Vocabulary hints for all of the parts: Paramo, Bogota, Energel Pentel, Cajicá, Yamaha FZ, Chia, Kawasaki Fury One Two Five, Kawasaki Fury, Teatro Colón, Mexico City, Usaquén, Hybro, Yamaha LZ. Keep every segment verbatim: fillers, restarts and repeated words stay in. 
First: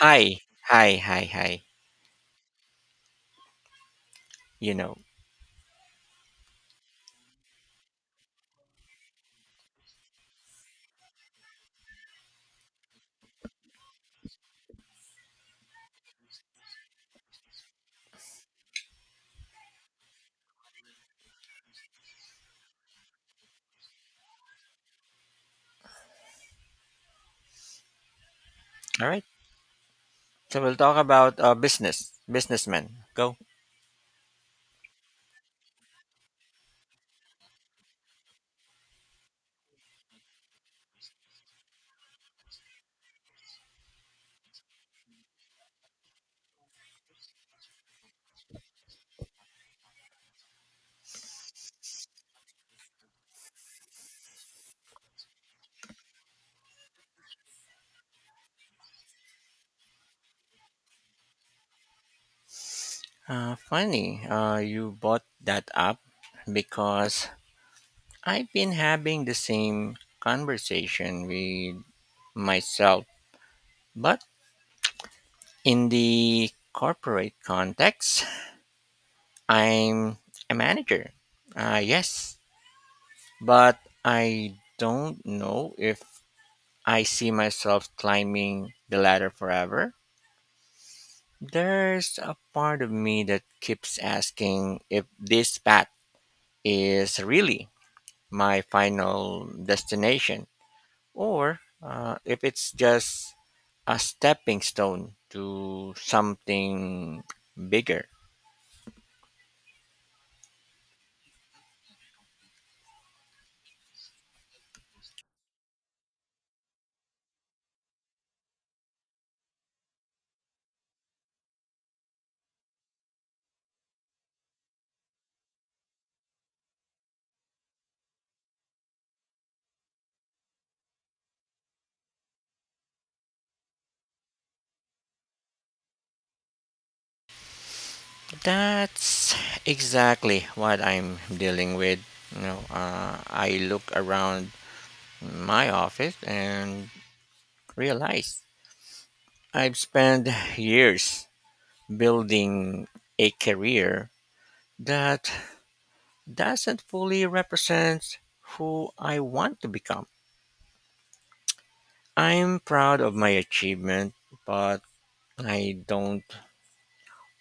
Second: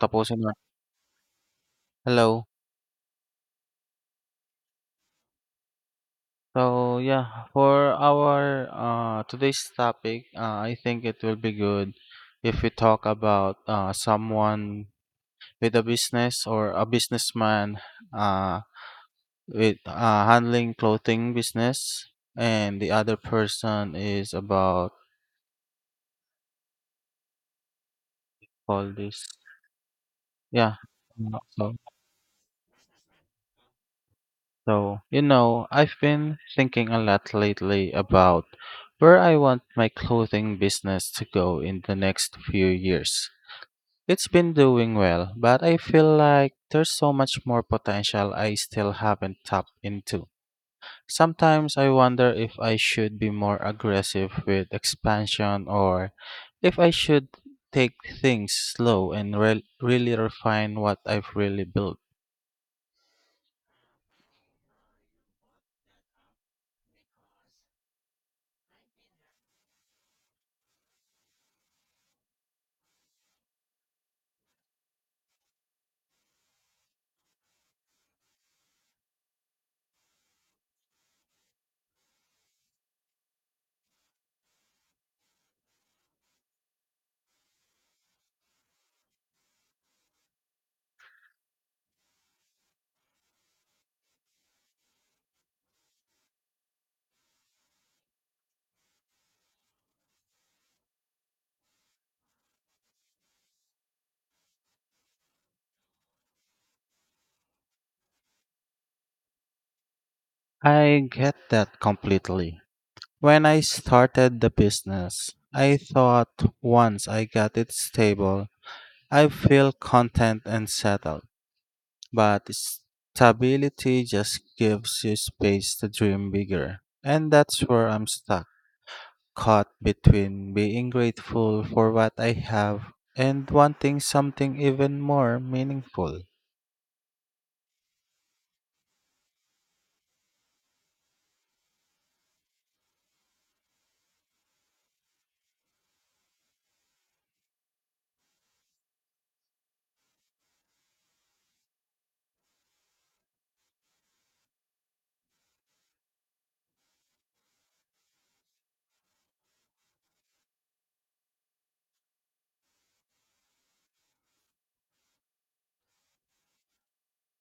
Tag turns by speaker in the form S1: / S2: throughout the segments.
S1: Tapusin mo.
S2: hi, hi, hi.
S1: Hello.
S2: You know.
S1: So, yeah, for our, uh, today's topic, uh, I think it will be good if we talk about uh, someone with a business or a businessman uh, with uh, handling clothing business, and the other person is about all
S2: All right.
S1: this.
S2: So
S1: Yeah.
S2: we'll talk
S1: Uh,
S2: about uh,
S1: So
S2: business, businessmen. Go.
S1: So, you know, I've been thinking a lot lately about where I want my clothing business to go in the next few years. It's been doing well, but I feel like there's so much more potential I still haven't tapped into. Sometimes I wonder if I should be more aggressive with expansion or if I should take things slow and re- really refine what I've really built.
S2: Uh, funny, uh, you bought that up because I've been having the same conversation with myself, but in the corporate context, I'm a manager. Uh, yes, but I don't know if I see myself climbing the ladder forever. There's a part of me that keeps asking if this path is really my final destination, or uh, if it's just a stepping stone to something bigger.
S1: I get that completely. When I started the business, I thought once I got it stable, I feel content and settled. But stability just gives you space to dream bigger. And that's where I'm stuck, caught between being grateful for what I have and wanting something even more meaningful.
S2: That's exactly what I'm dealing with. You know, uh, I look around my office and realize I've spent years building a career that doesn't fully represent who I want to become. I'm proud of my achievement, but I don't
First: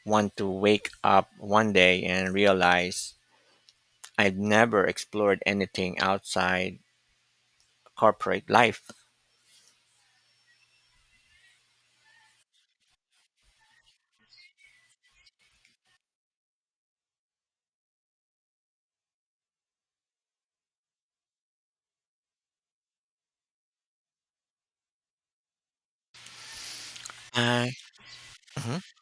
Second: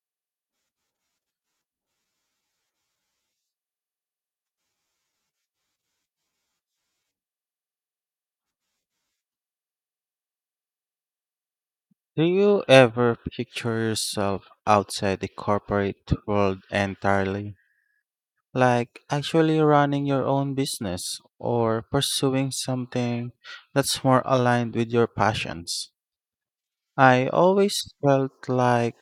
S2: want to wake up one day and realize I've never explored anything outside corporate life.
S1: Do you ever picture yourself outside the corporate world entirely? Like actually running your own business or pursuing something that's more aligned with your passions. I
S2: I,
S1: always felt
S2: Mhm.
S1: like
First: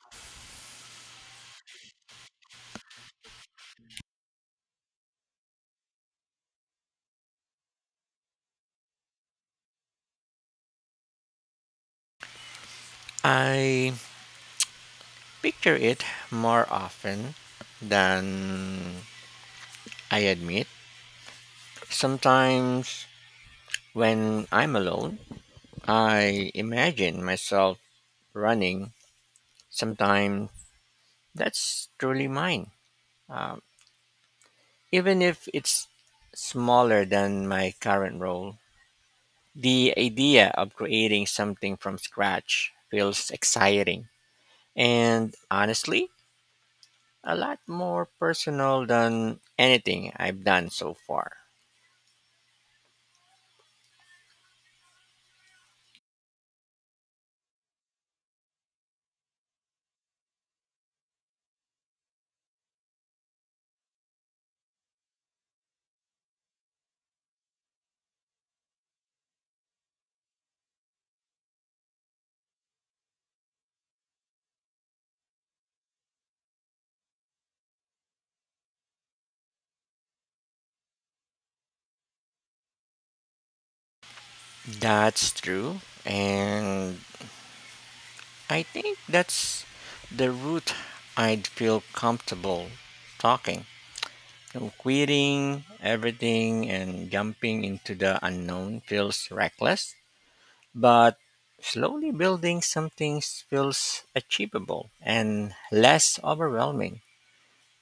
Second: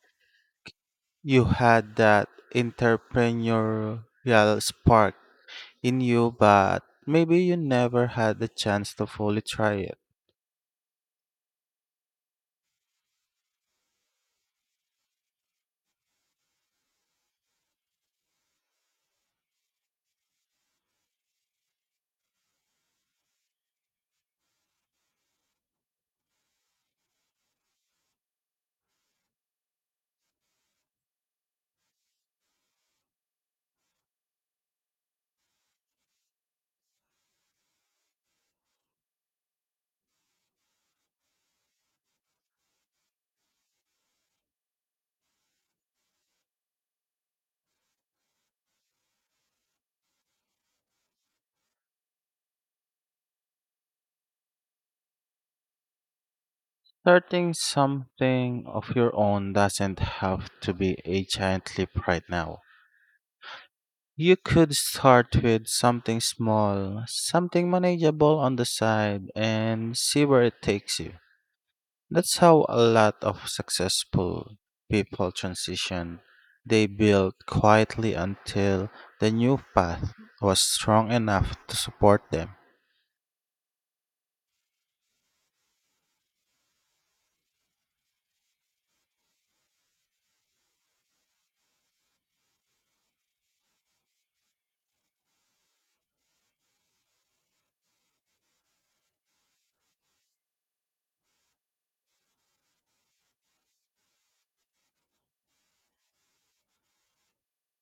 S1: you had that entrepreneurial spark in you, but maybe you never had the chance to fully try it.
S2: I picture it more often than I admit. Sometimes when I'm alone, I imagine myself running, sometimes. That's truly mine. Um, Even if it's smaller than my current role, the idea of creating something from scratch feels exciting, and honestly, a lot more personal than anything I've done so far.
S1: Starting something of your own doesn't have to be a giant leap right now. You could start with something small, something manageable on the side, and see where it takes you. That's how a lot of successful people transition. They built quietly until the new path was strong enough to support them.
S2: That's true, and I think that's the route I'd feel comfortable talking. So quitting everything and jumping into the unknown feels reckless, but slowly building something feels achievable and less overwhelming.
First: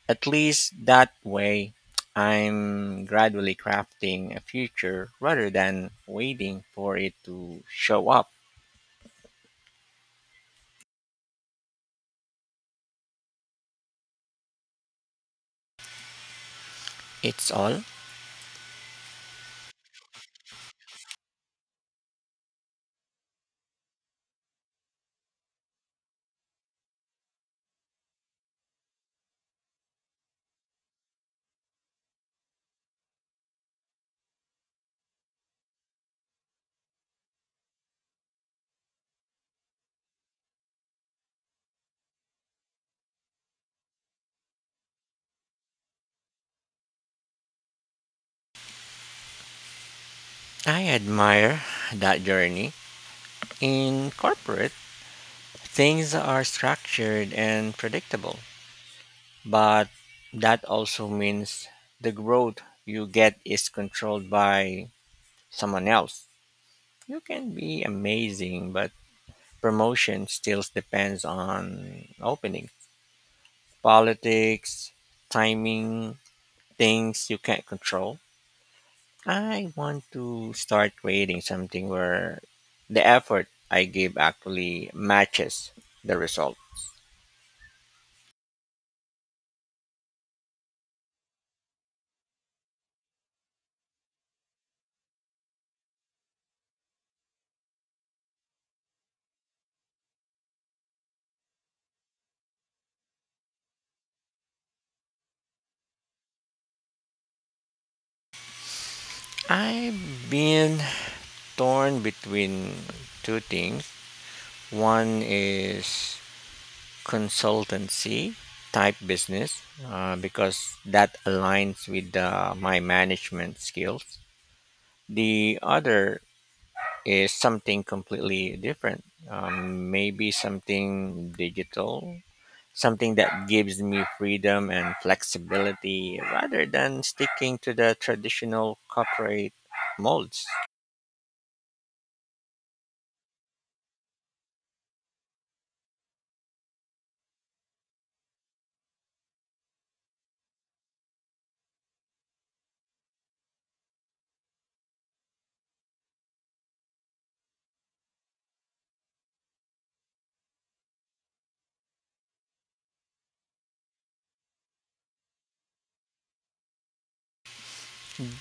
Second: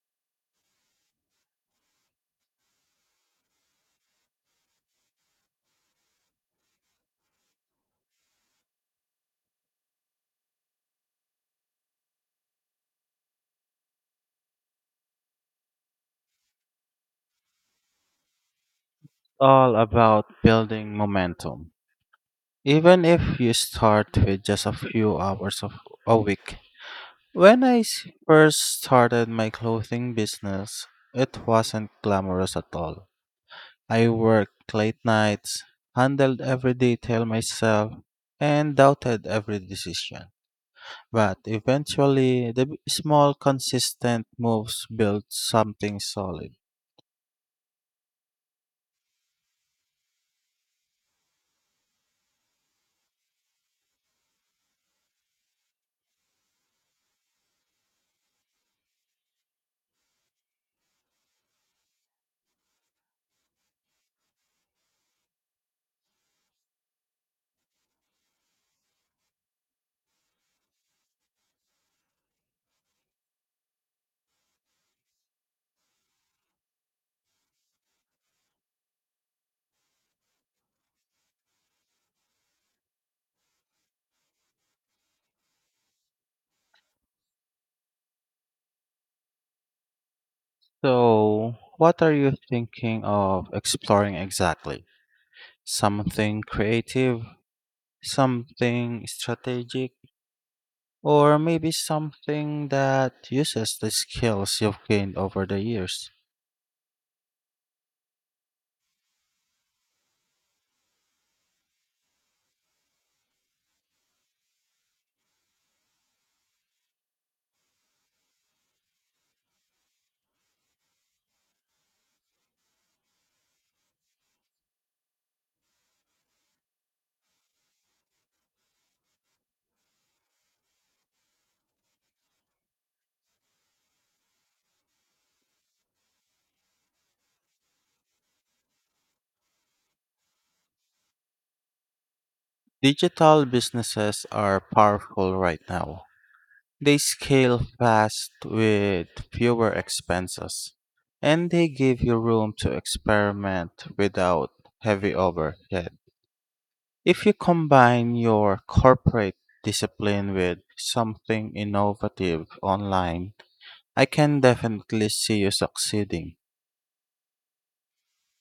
S2: At least that way, I'm gradually crafting a future rather than waiting for it to show up. It's all.
S1: All about building momentum. Even if you start with just a few hours of a week. When I s- first started my clothing business, it wasn't glamorous at all. I worked late nights, handled every detail myself, and doubted every decision. But eventually, the b- small, consistent moves built something solid.
S2: I admire that journey. In corporate, things are structured and predictable, but that also means the growth you get is controlled by someone else. You can be amazing, but promotion still depends on opening, politics, timing, things you can't control. I want to start creating something where the effort I give actually matches the result.
S1: So, what are you thinking of exploring exactly? Something creative? Something strategic? Or maybe something that uses the skills you've gained over the years.
S2: I've been torn between two things. One is consultancy type business uh, because that aligns with uh, my management skills. The other is something completely different, um, maybe something digital, something that gives me freedom and flexibility rather than sticking to the traditional corporate molds.
S1: Digital businesses are powerful right now. They scale fast with fewer expenses, and they give you room to experiment without heavy overhead. If you combine your corporate discipline with something innovative online, I can definitely see you succeeding.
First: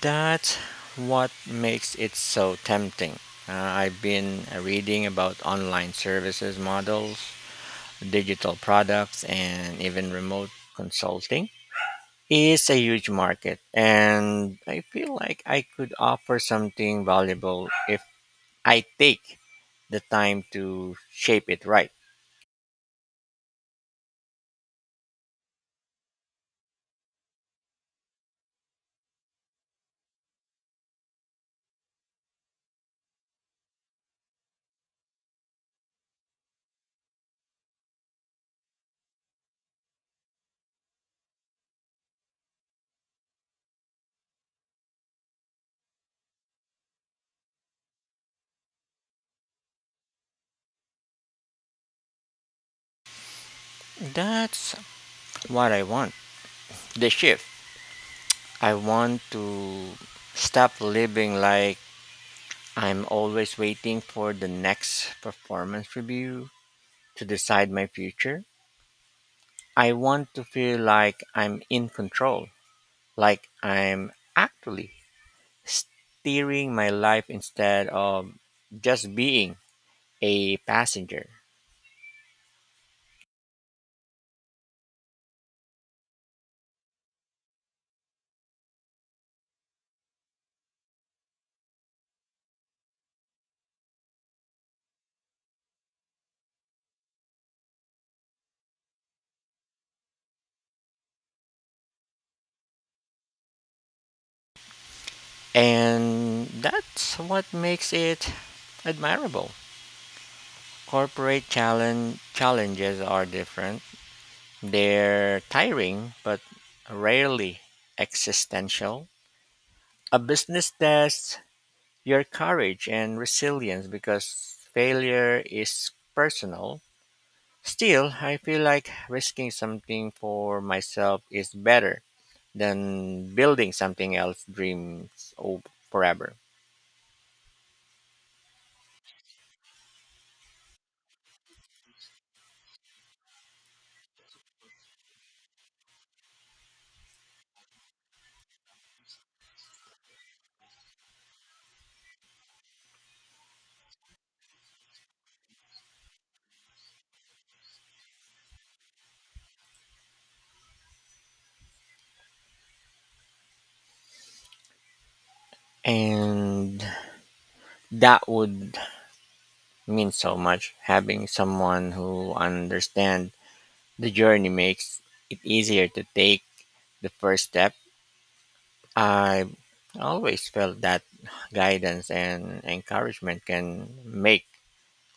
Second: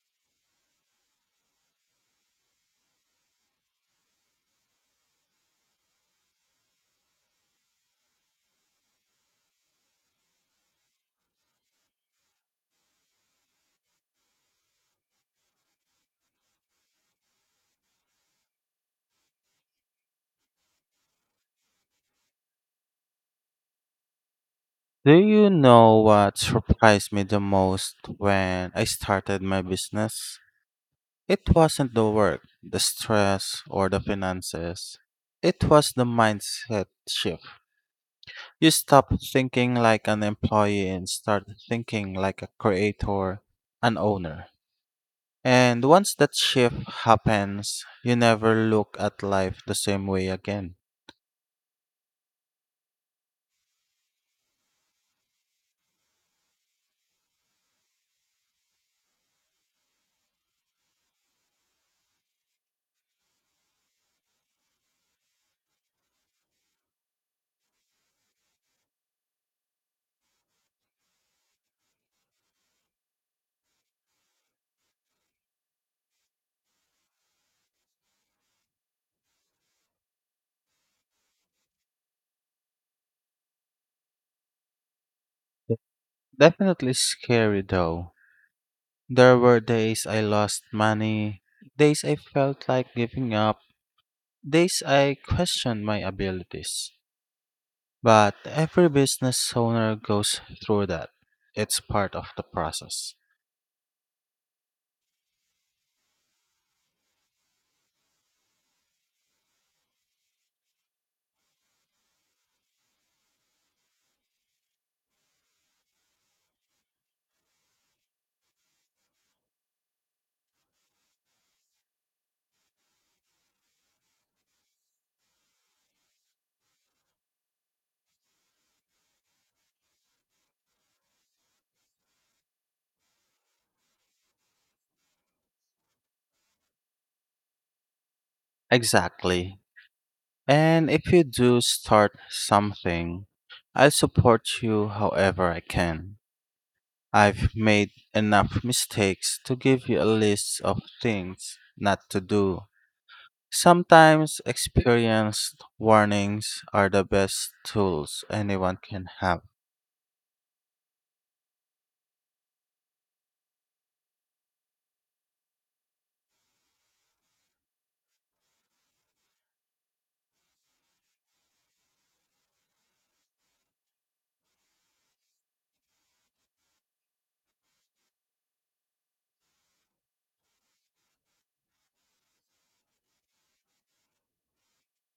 S2: That's what makes it so tempting. Uh, I've been reading about online services models, digital products, and even remote consulting is a huge market. And I feel like I could offer something valuable if I take the time to shape it right.
S1: Do you know what surprised me the most when I started my business? It wasn't the work, the stress, or the finances. It was the mindset shift. You stop thinking like an employee and start thinking like a creator, an owner. And once that shift happens, you never look at life the same way again.
S2: That's what I want, the shift. I want to stop living like I'm always waiting for the next performance review to decide my future. I want to feel like I'm in control, like I'm actually steering my life instead of just being a passenger.
S1: Definitely scary though. There were days I lost money, days I felt like giving up, days I questioned my abilities. But every business owner goes through that. It's part of the process.
S2: And that's what makes it admirable. Corporate challenge challenges are different. They're tiring but rarely existential. A business tests your courage and resilience because failure is personal. Still, I feel like risking something for myself is better than building something else dreams of forever.
S1: Exactly. And if you do start something, I'll support you however I can. I've made enough mistakes to give you a list of things not to do. Sometimes experienced warnings are the best tools anyone can have.
S2: And that would mean so much. Having someone who understands the journey makes it easier to take the first step. I always felt that guidance and encouragement can make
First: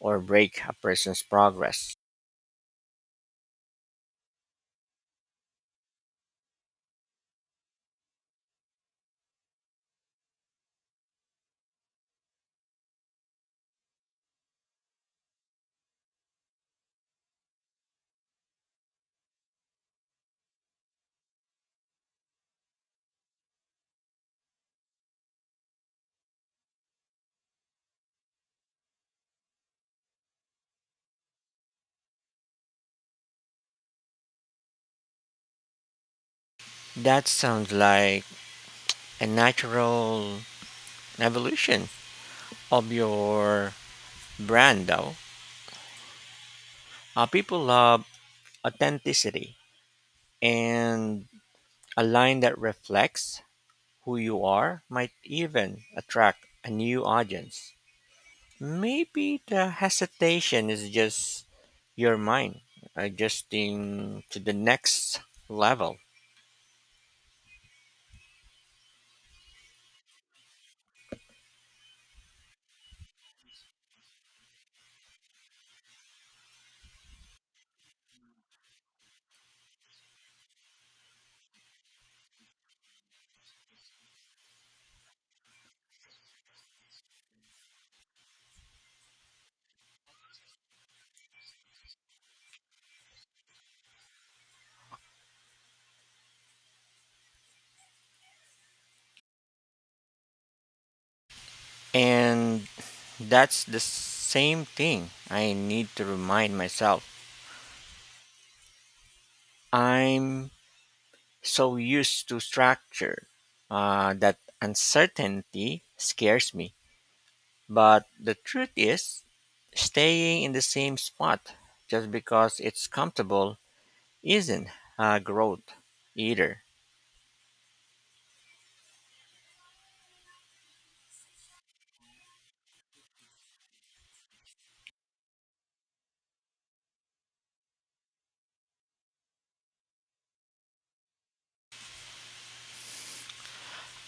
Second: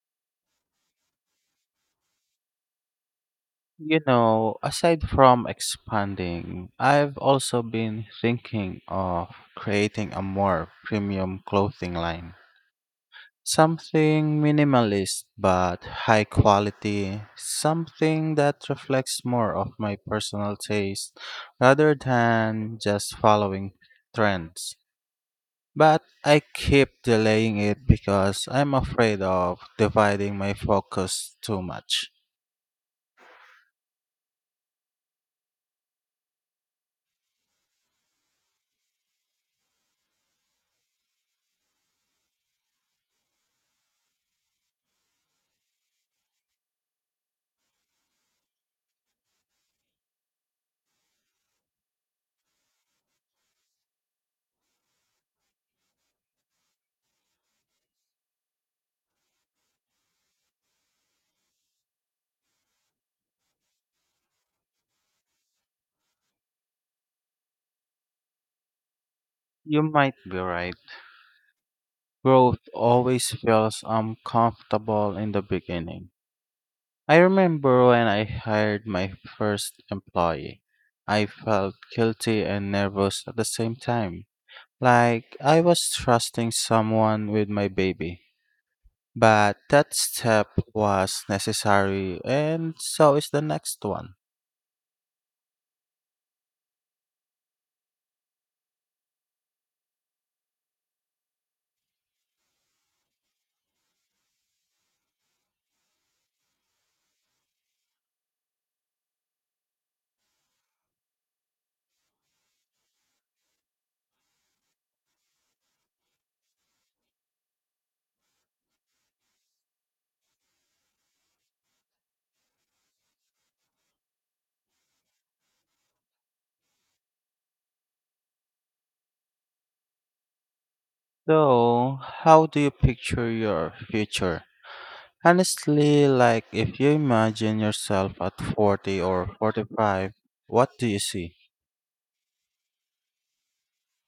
S2: or break a person's progress.
S1: You know, aside from expanding, I've also been thinking of creating a more premium clothing line. Something minimalist but high quality, something that reflects more of my personal taste rather than just following trends. But I keep delaying it because I'm afraid of dividing my focus too much.
S2: That sounds like a natural evolution of your brand, though. Uh, people love authenticity, and a line that reflects who you are might even attract a new audience. Maybe the hesitation is just your mind adjusting to the next level.
S1: You might be right. Growth always feels uncomfortable in the beginning. I remember when I hired my first employee. I felt guilty and nervous at the same time. Like I was trusting someone with my baby. But that step was necessary, and so is the next one.
S2: And that's the same thing I need to remind myself. I'm so used to structure uh, that uncertainty scares me. But the truth is, staying in the same spot just because it's comfortable isn't uh, growth either.
S1: So, how do you picture your future? Honestly, like if you imagine yourself at forty or forty-five, what do you see?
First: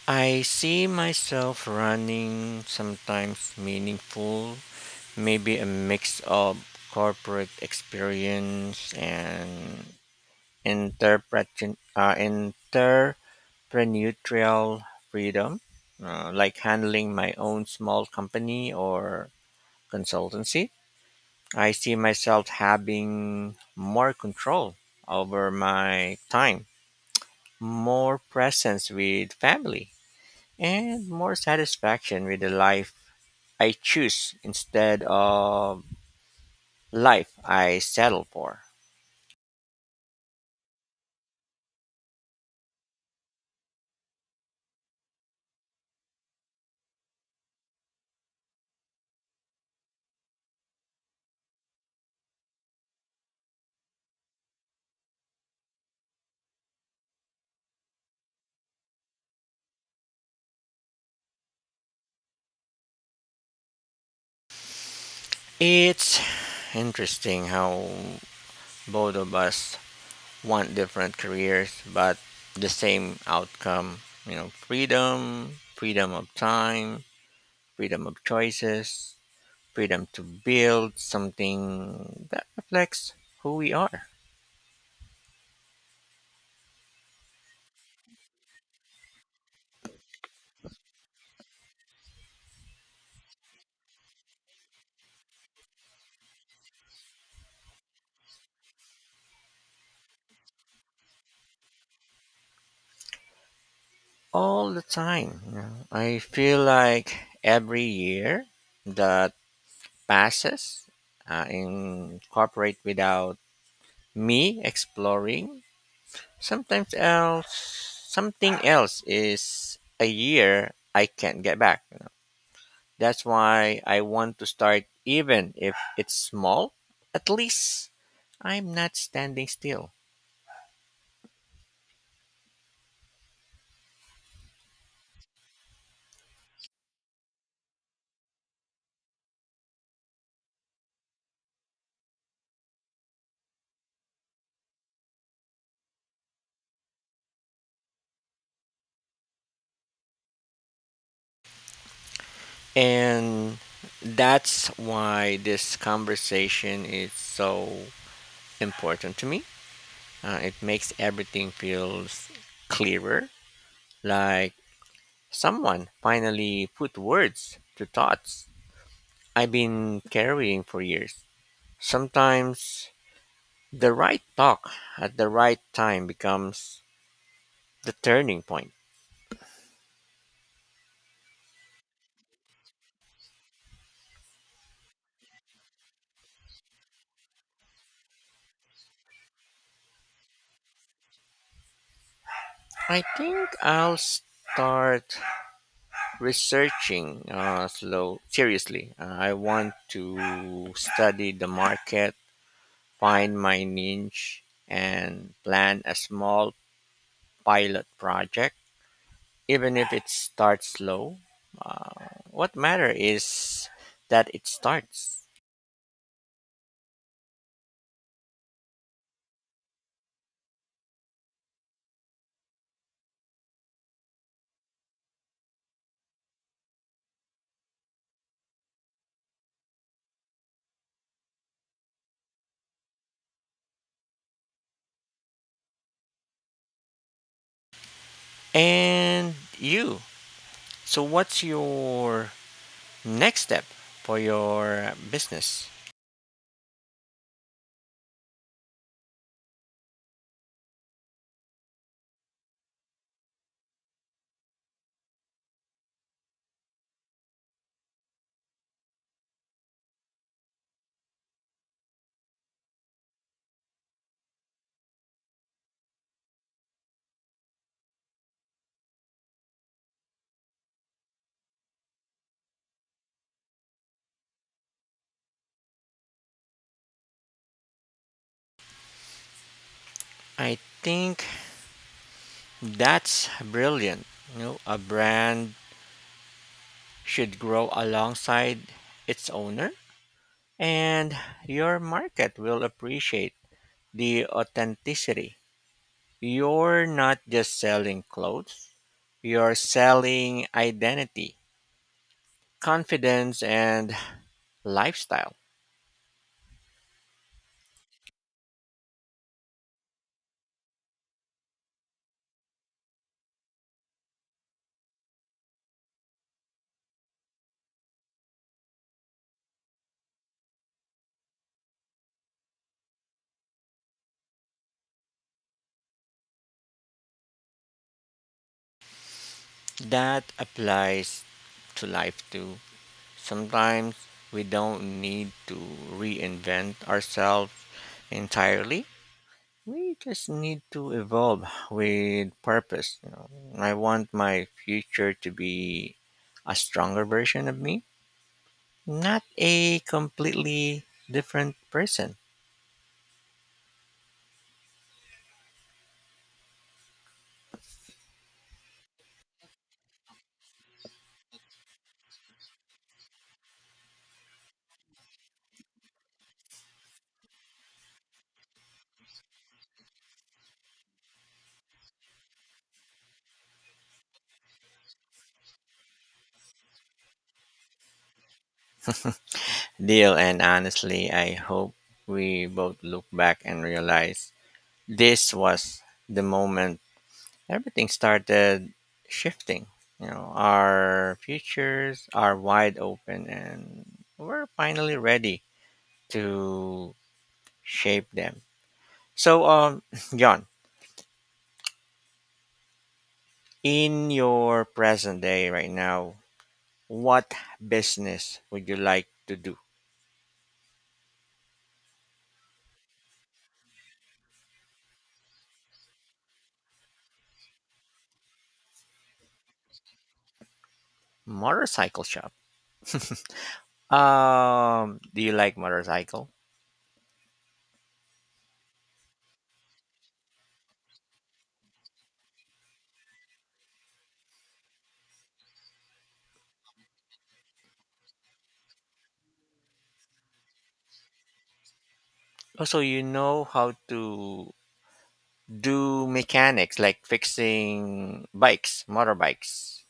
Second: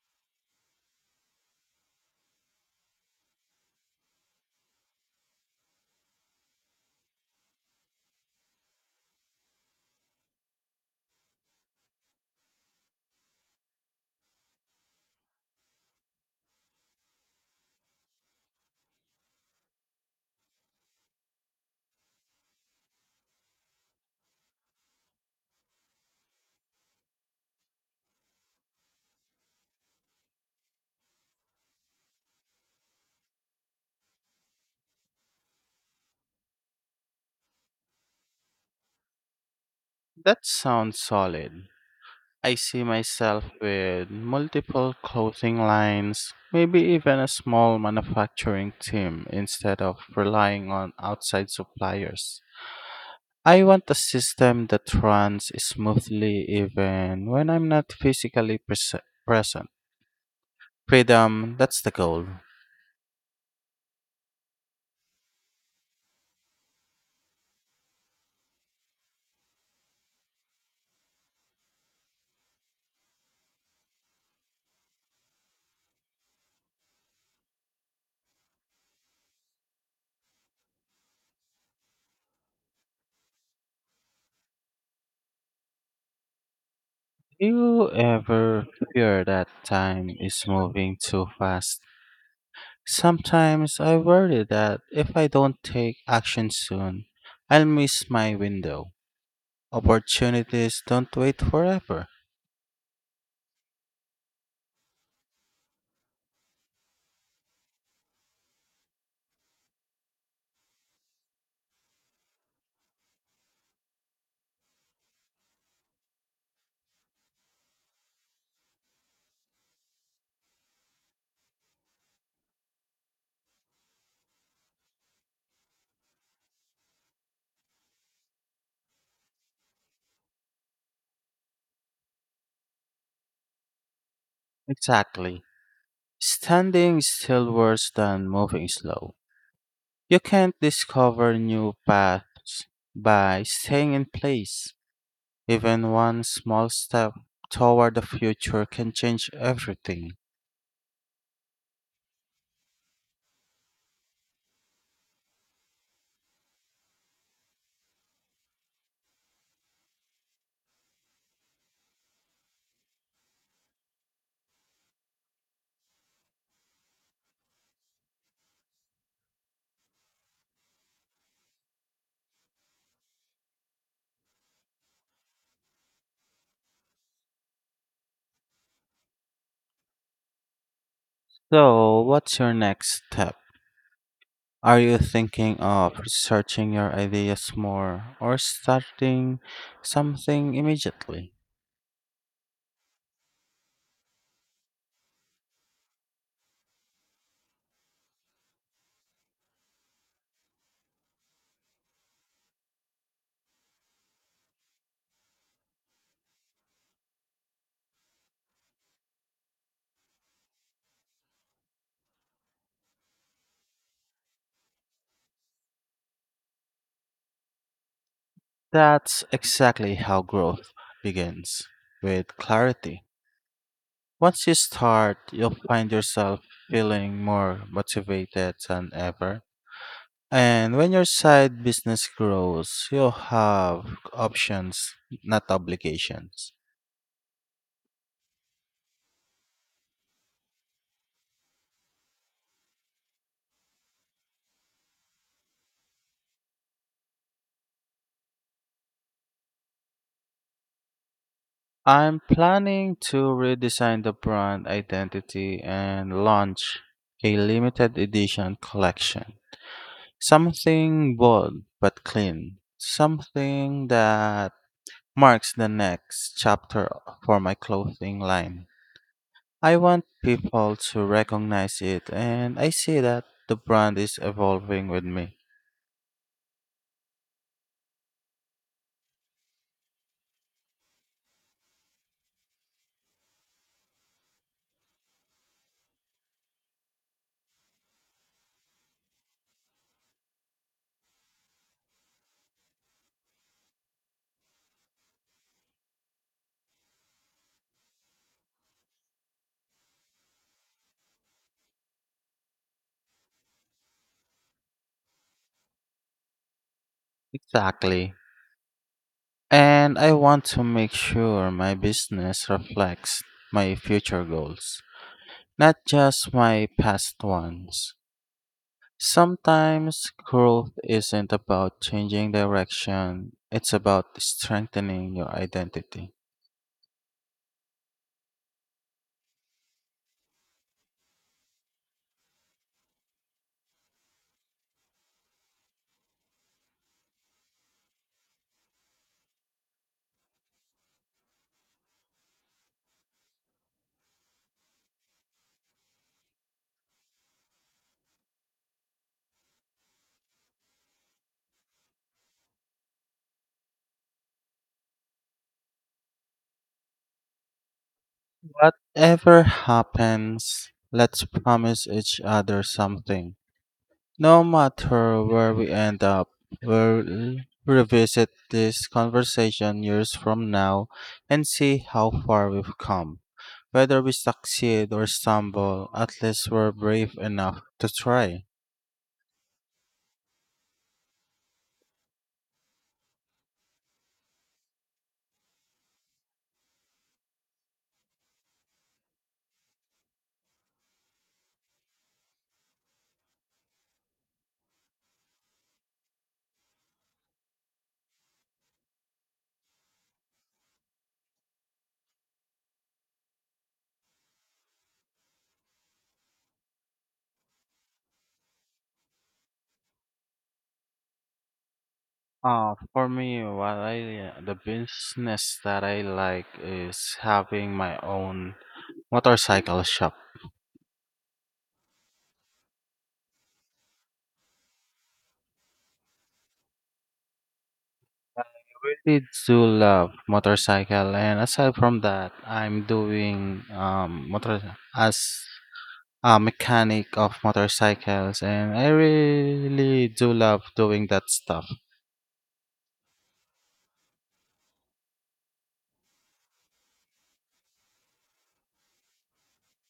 S2: I see myself running sometimes meaningful, maybe a mix of corporate experience and interpret- uh, entrepreneurial freedom, uh, like handling my own small company or consultancy. I see myself having more control over my time, more presence with family, and more satisfaction with the life I choose instead of life I settle for.
S1: That sounds solid. I see myself with multiple clothing lines, maybe even a small manufacturing team instead of relying on outside suppliers. I want a system that runs smoothly even when I'm not physically pres- present. Freedom, that's the goal.
S2: It's interesting how both of us want different careers but the same outcome, you know, freedom, freedom of time, freedom of choices, freedom to build something that reflects who we are.
S1: Do you ever fear that time is moving too fast? Sometimes I worry that if I don't take action soon, I'll miss my window. Opportunities don't wait forever.
S2: All the time, you know? I feel like every year that passes uh, in corporate without me exploring sometimes else something else is a year I can't get back. You know? That's why I want to start even if it's small. At least I'm not standing still.
S1: Exactly. Standing is still worse than moving slow. You can't discover new paths by staying in place. Even one small step toward the future can change everything.
S2: And that's why this conversation is so important to me. Uh, it makes everything feels clearer, like someone finally put words to thoughts I've been carrying for years. Sometimes the right talk at the right time becomes the turning point.
S1: So, what's your next step? Are you thinking of researching your ideas more or starting something immediately?
S2: I think I'll start researching uh, slow, seriously. Uh, I want to study the market, find my niche, and plan a small pilot project, even if it starts slow. Uh, what matter is that it starts.
S1: That's exactly how growth begins with clarity. Once you start, you'll find yourself feeling more motivated than ever. And when your side business grows, you'll have options, not obligations.
S2: And you. So what's your next step for your business?
S1: I'm planning to redesign the brand identity and launch a limited edition collection. Something bold but clean. Something that marks the next chapter for my clothing line. I want people to recognize it, and I see that the brand is evolving with me.
S2: I think that's brilliant. You know, a brand should grow alongside its owner, and your market will appreciate the authenticity. You're not just selling clothes, you're selling identity, confidence, and lifestyle.
S1: Exactly. And I want to make sure my business reflects my future goals. Not just my past ones. Sometimes growth isn't about changing direction, it's about strengthening your identity.
S2: That applies to life too. Sometimes we don't need to reinvent ourselves entirely. We just need to evolve with purpose. You know, I want my future to be a stronger version of me, not a completely different person.
S1: Whatever happens, let's promise each other something. No matter where we end up, we'll revisit this conversation years from now and see how far we've come. Whether we succeed or stumble, at least we're brave enough to try.
S2: Deal, and honestly, I hope we both look back and realize this was the moment everything started shifting. You know, our futures are wide open, and we're finally ready to shape them. So, um, John, in your present day right now, what business would you like to do?
S1: Uh, for me, what I the business that I like is having my own motorcycle shop.
S2: Motorcycle shop. Um, do you like motorcycle?
S1: I really do love motorcycle, and aside from that, I'm doing um motor as a mechanic of motorcycles, and I really do love doing that stuff.
S2: Also, you know how to do mechanics, like fixing bikes, motorbikes.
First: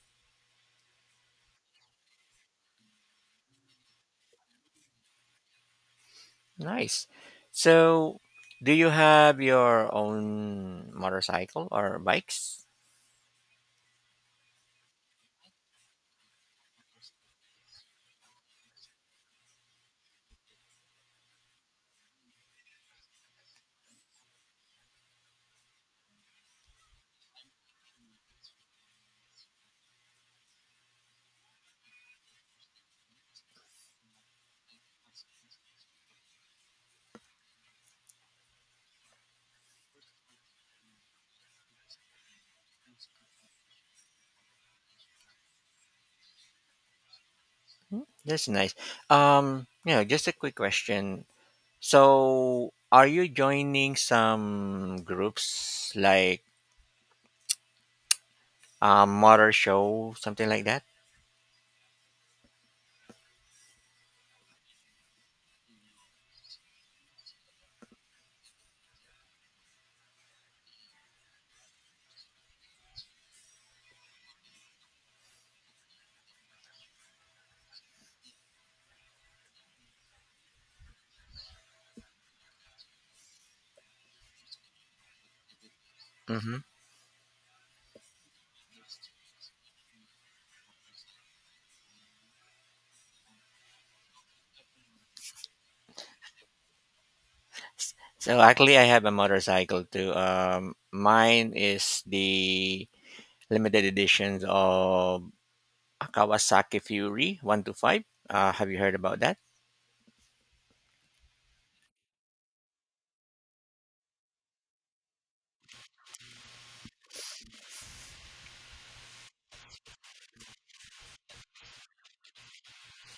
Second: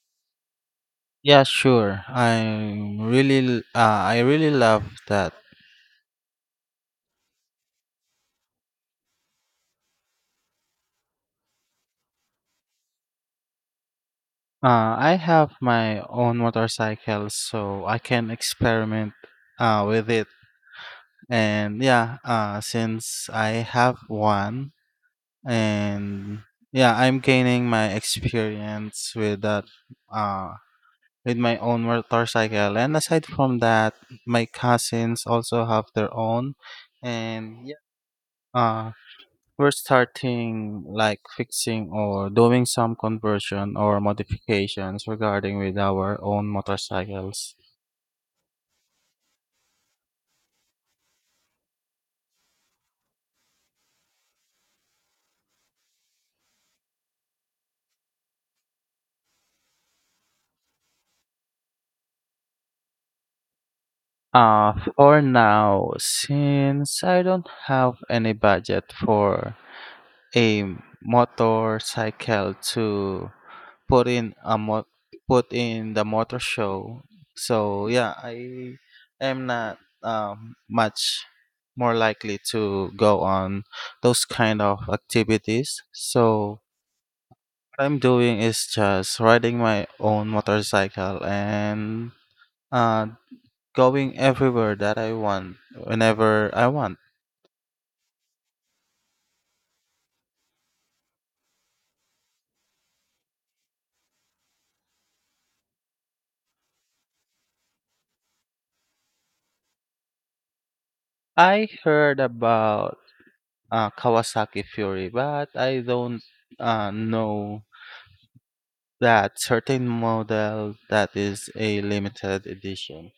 S1: Yeah, sure. I'm really l- uh, I really love that.
S2: Nice. So, do you have your own motorcycle or bikes?
S1: Uh, I have my own motorcycle, so I can experiment uh, with it. And yeah, uh, since I have one, and yeah, I'm gaining my experience with that, uh, with my own motorcycle. And aside from that, my cousins also have their own, and yeah, uh, we're starting like fixing or doing some conversion or modifications regarding with our own motorcycles.
S2: That's nice. Um, you know, just a quick question. So, are you joining some groups like um, motor show, something like that?
S1: Uh, for now, since I don't have any budget for a motorcycle to put in a mo- put in the motor show, so yeah, I am not um, much more likely to go on those kind of activities.
S2: Mm-hmm.
S1: So I'm doing is just riding my own motorcycle and uh, going everywhere that I want, whenever I want.
S2: So actually, I have a motorcycle too. Um, mine is the limited editions of Kawasaki Fury One Two Five. Uh, have you heard about that?
S1: I heard about uh, Kawasaki Fury, but I don't uh, know that certain model that is a limited edition.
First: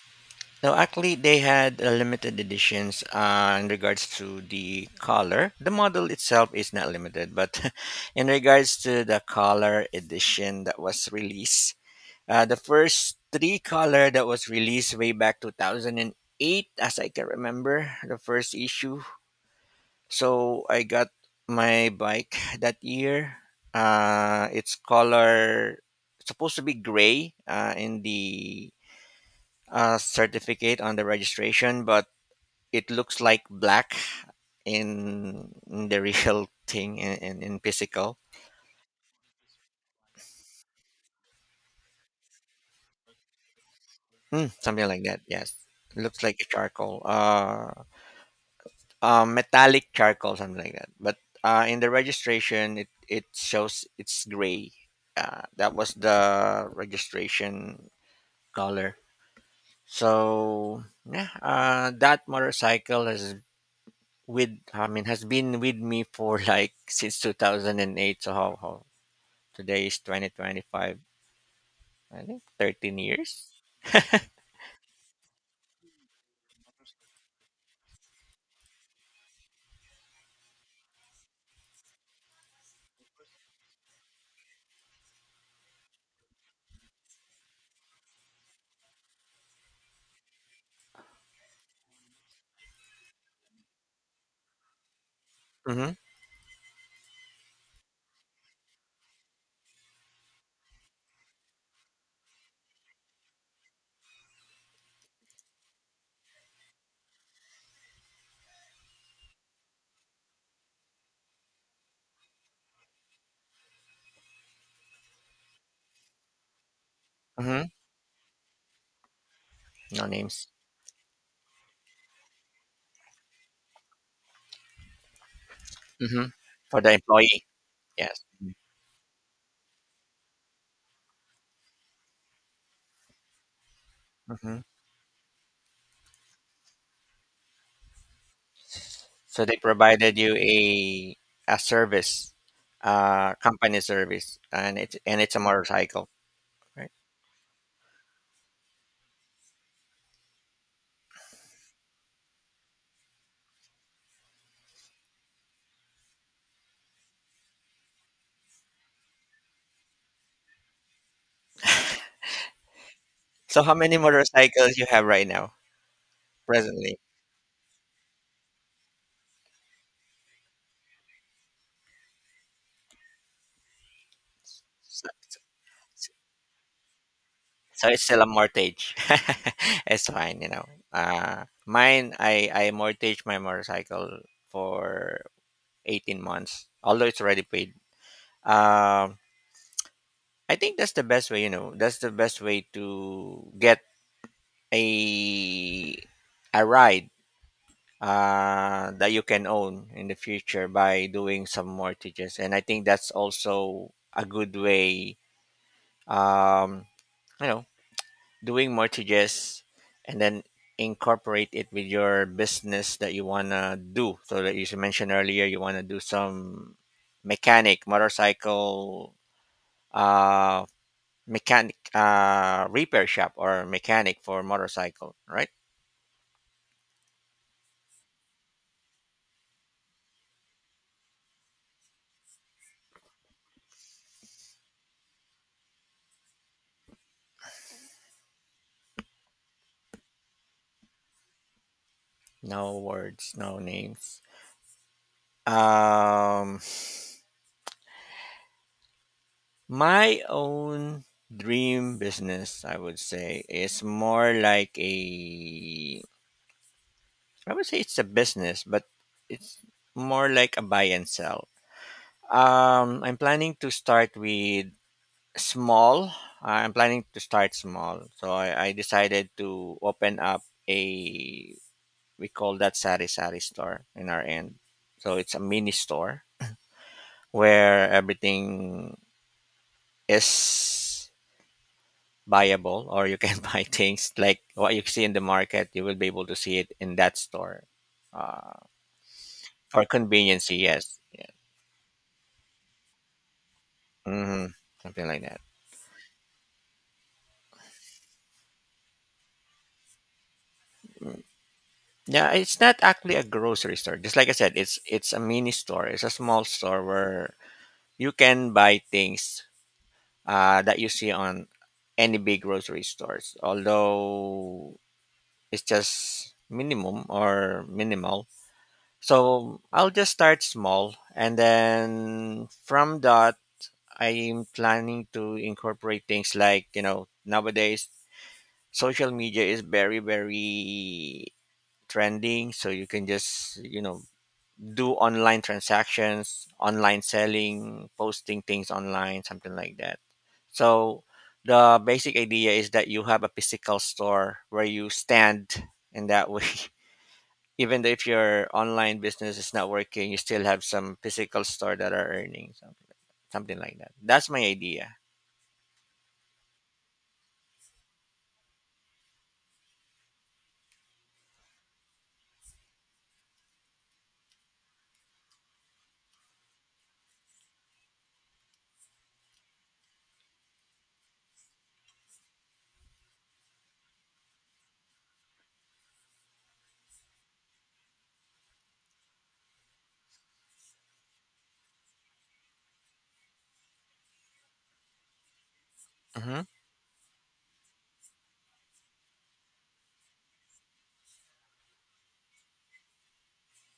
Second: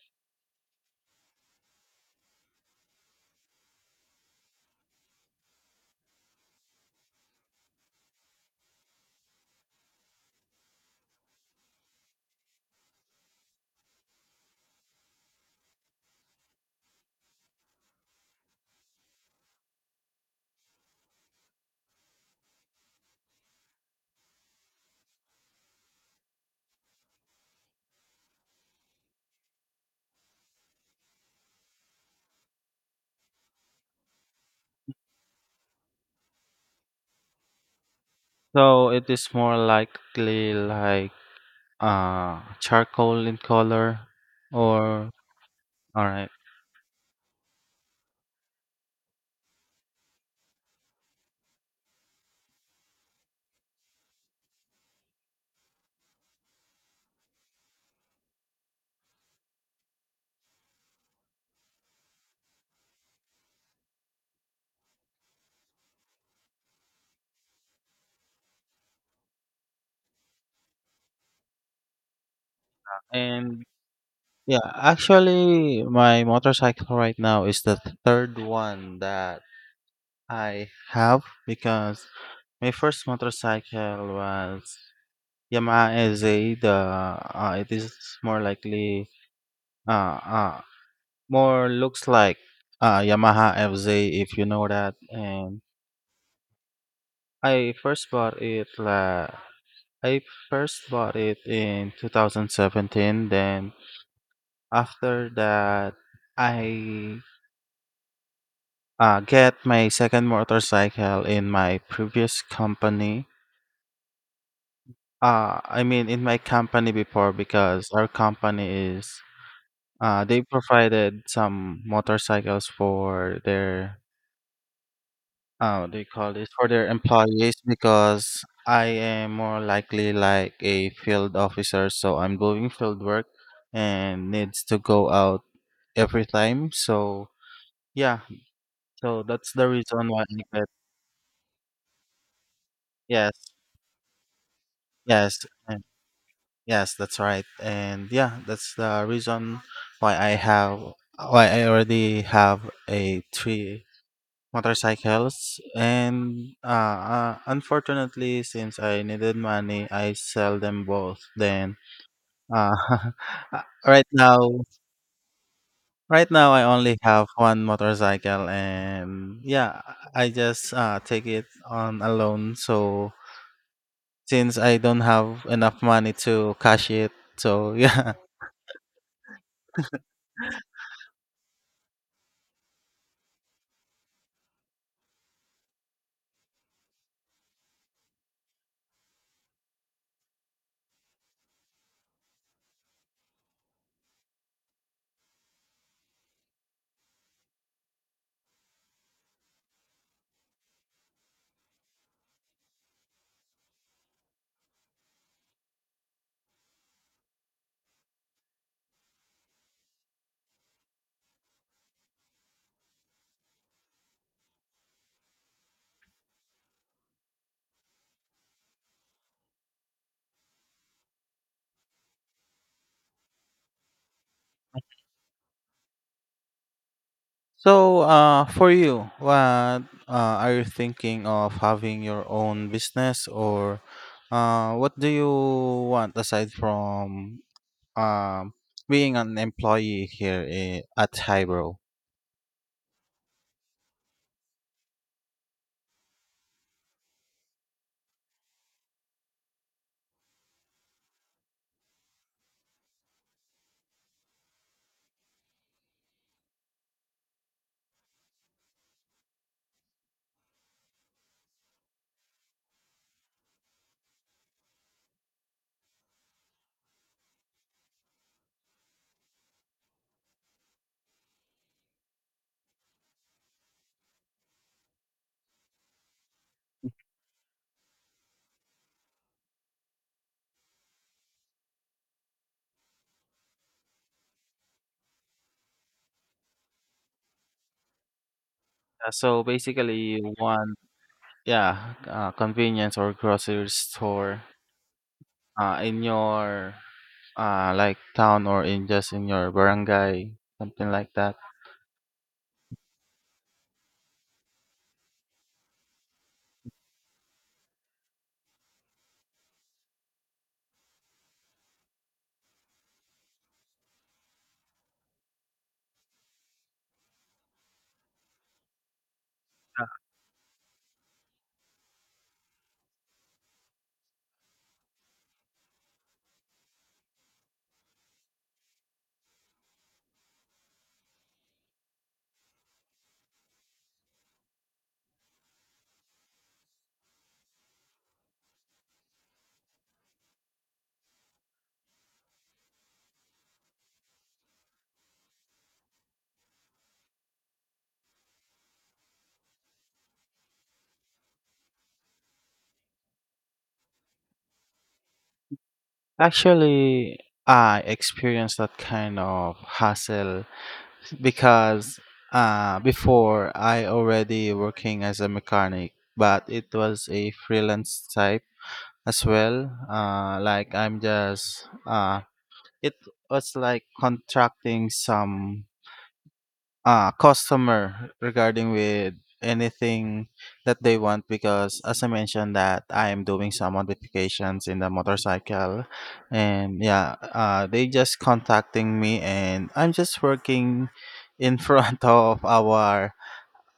S2: No, actually, they had uh, limited editions uh, in regards to the color. The model itself is not limited, but in regards to the color edition that was released. Uh, the first three color that was released way back two thousand eight, as I can remember, the first issue. So I got my bike that year. Uh, it's color supposed to be gray uh, in the uh, certificate on the registration, but it looks like black in, in the real thing in, in, in, physical.
S1: So it is more likely like uh, charcoal in color
S2: Hmm, something like
S1: or
S2: that. Yes,
S1: all
S2: looks
S1: right.
S2: like a charcoal. Uh, um, metallic charcoal, something like that. But uh, in the registration, it, it shows it's gray. Uh, that was the registration color. So yeah, uh, that motorcycle has with I mean has been with me for like since two thousand eight. So how, how today is twenty twenty-five? I think thirteen years.
S1: And yeah, actually, my motorcycle right now is the third one that I have because my first motorcycle was Yamaha L Z. The uh, it is more likely uh, uh more looks like uh Yamaha F Z if you know that. And
S2: Mm-hmm.
S1: I first bought it la I first bought it in two thousand seventeen. Then after that, I uh, get my second motorcycle in my previous company. Uh, I mean, in my company before
S2: Mm-hmm.
S1: because our company is
S2: No
S1: uh, they
S2: names.
S1: provided some motorcycles for their uh, what do you
S2: Mm-hmm.
S1: call this for
S2: For
S1: their
S2: the employee,
S1: employees
S2: yes.
S1: because I am more likely like a field officer, so I'm doing field work and
S2: Mm-hmm.
S1: needs to go out every time. So yeah, so
S2: So
S1: that's
S2: they
S1: the reason
S2: provided
S1: why
S2: you
S1: I get
S2: a a service,
S1: yes,
S2: uh, company service, and it's and it's
S1: yes,
S2: a motorcycle, right?
S1: yes, that's right. And yeah, that's the reason why I have why I already have a three motorcycles and uh, uh unfortunately since I needed money I sell them both then uh uh,
S2: So how many
S1: right now
S2: motorcycles you have right now
S1: right now I only
S2: presently?
S1: have one motorcycle and yeah I just uh take it on a loan so since I don't
S2: So,
S1: have enough money to cash it so
S2: so it's
S1: yeah
S2: still a mortgage. it's fine, you know. Uh, mine, I I mortgage my motorcycle for eighteen months, although it's already paid. Um, I think that's the best way, you know. That's the best way to get a a ride uh, that you can own in the future by doing some mortgages. And I think that's also a good way, um, you know, doing mortgages and then incorporate it with your business that you want to do. So that you mentioned earlier, you want to do some mechanic, motorcycle, uh, mechanic uh, repair shop or mechanic for motorcycle, right?
S1: So, uh, for you, what uh, are you thinking of having your own business, or uh, what do you want aside from um, being an employee here i- at Hybro?
S2: No words, no names. Um, My own dream business, I would say, is more like a. I would say it's a business, but it's more like a buy and sell. Um, I'm planning to start with small. I'm planning to start small, so I, I decided to open up a. We call that sari sari store in our end. So it's a mini store where everything is buyable, or you can buy things like what you see in the market you will be able to see it in that store, uh,
S1: Uh, so
S2: for
S1: basically, you
S2: conveniency.
S1: want
S2: Yes, yeah.
S1: yeah, uh, convenience or grocery store
S2: Hmm, something like that.
S1: uh, in your uh, like town or in just in your barangay, something like that.
S2: Yeah, it's not actually a grocery store. Just like I said, it's it's a mini store, it's a small store where you can buy things uh, that you see on any big grocery stores, although it's just minimum or minimal. So I'll just start small, and then from that I'm planning to incorporate things like, you know, nowadays social media is very, very trending. So you can just, you know, do online transactions, online selling, posting things online, something like that. So the basic idea is that you have a physical store where you stand, and that way. Even though if your online business is not working, you still have some physical store that are earning something, like, something like that. That's my idea.
S1: Actually, I experienced that kind of hassle because uh, before I already working as a mechanic, but it was a freelance type as well. Uh, like I'm just uh, it was like contracting some uh, customer regarding with anything that they want because as I mentioned that I am doing some modifications in the motorcycle
S2: Mhm.
S1: and yeah uh, they just contacting me and I'm just working in front of our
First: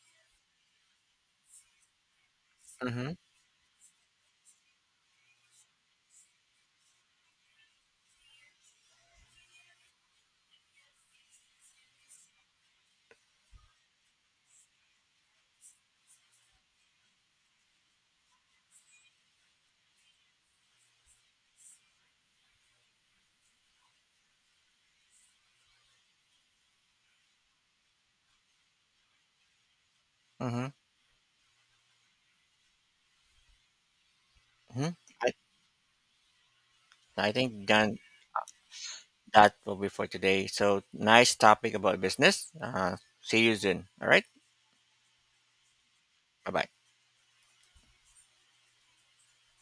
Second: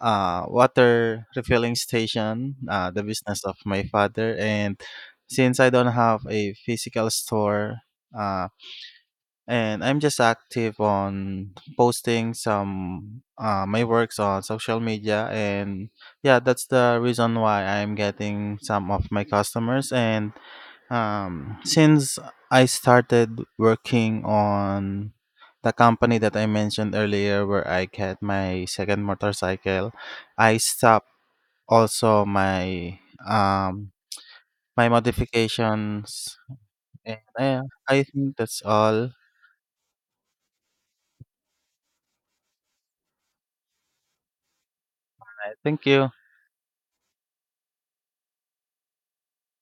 S1: uh, water refilling station uh, the
S2: Mm-hmm.
S1: business of my father and since I don't have a physical store uh, and I'm just active on posting some uh, my works on social media and yeah that's the reason why I'm getting some of my customers and um, since I started working on the company that I mentioned earlier where I get my second motorcycle I
S2: Mm-hmm.
S1: stopped also my um, my
S2: hmm I,
S1: modifications and
S2: I
S1: I,
S2: think then
S1: I think that's all.
S2: that will be for today. So nice topic about business. Uh, see you soon. All right.
S1: Thank you.
S2: Bye bye.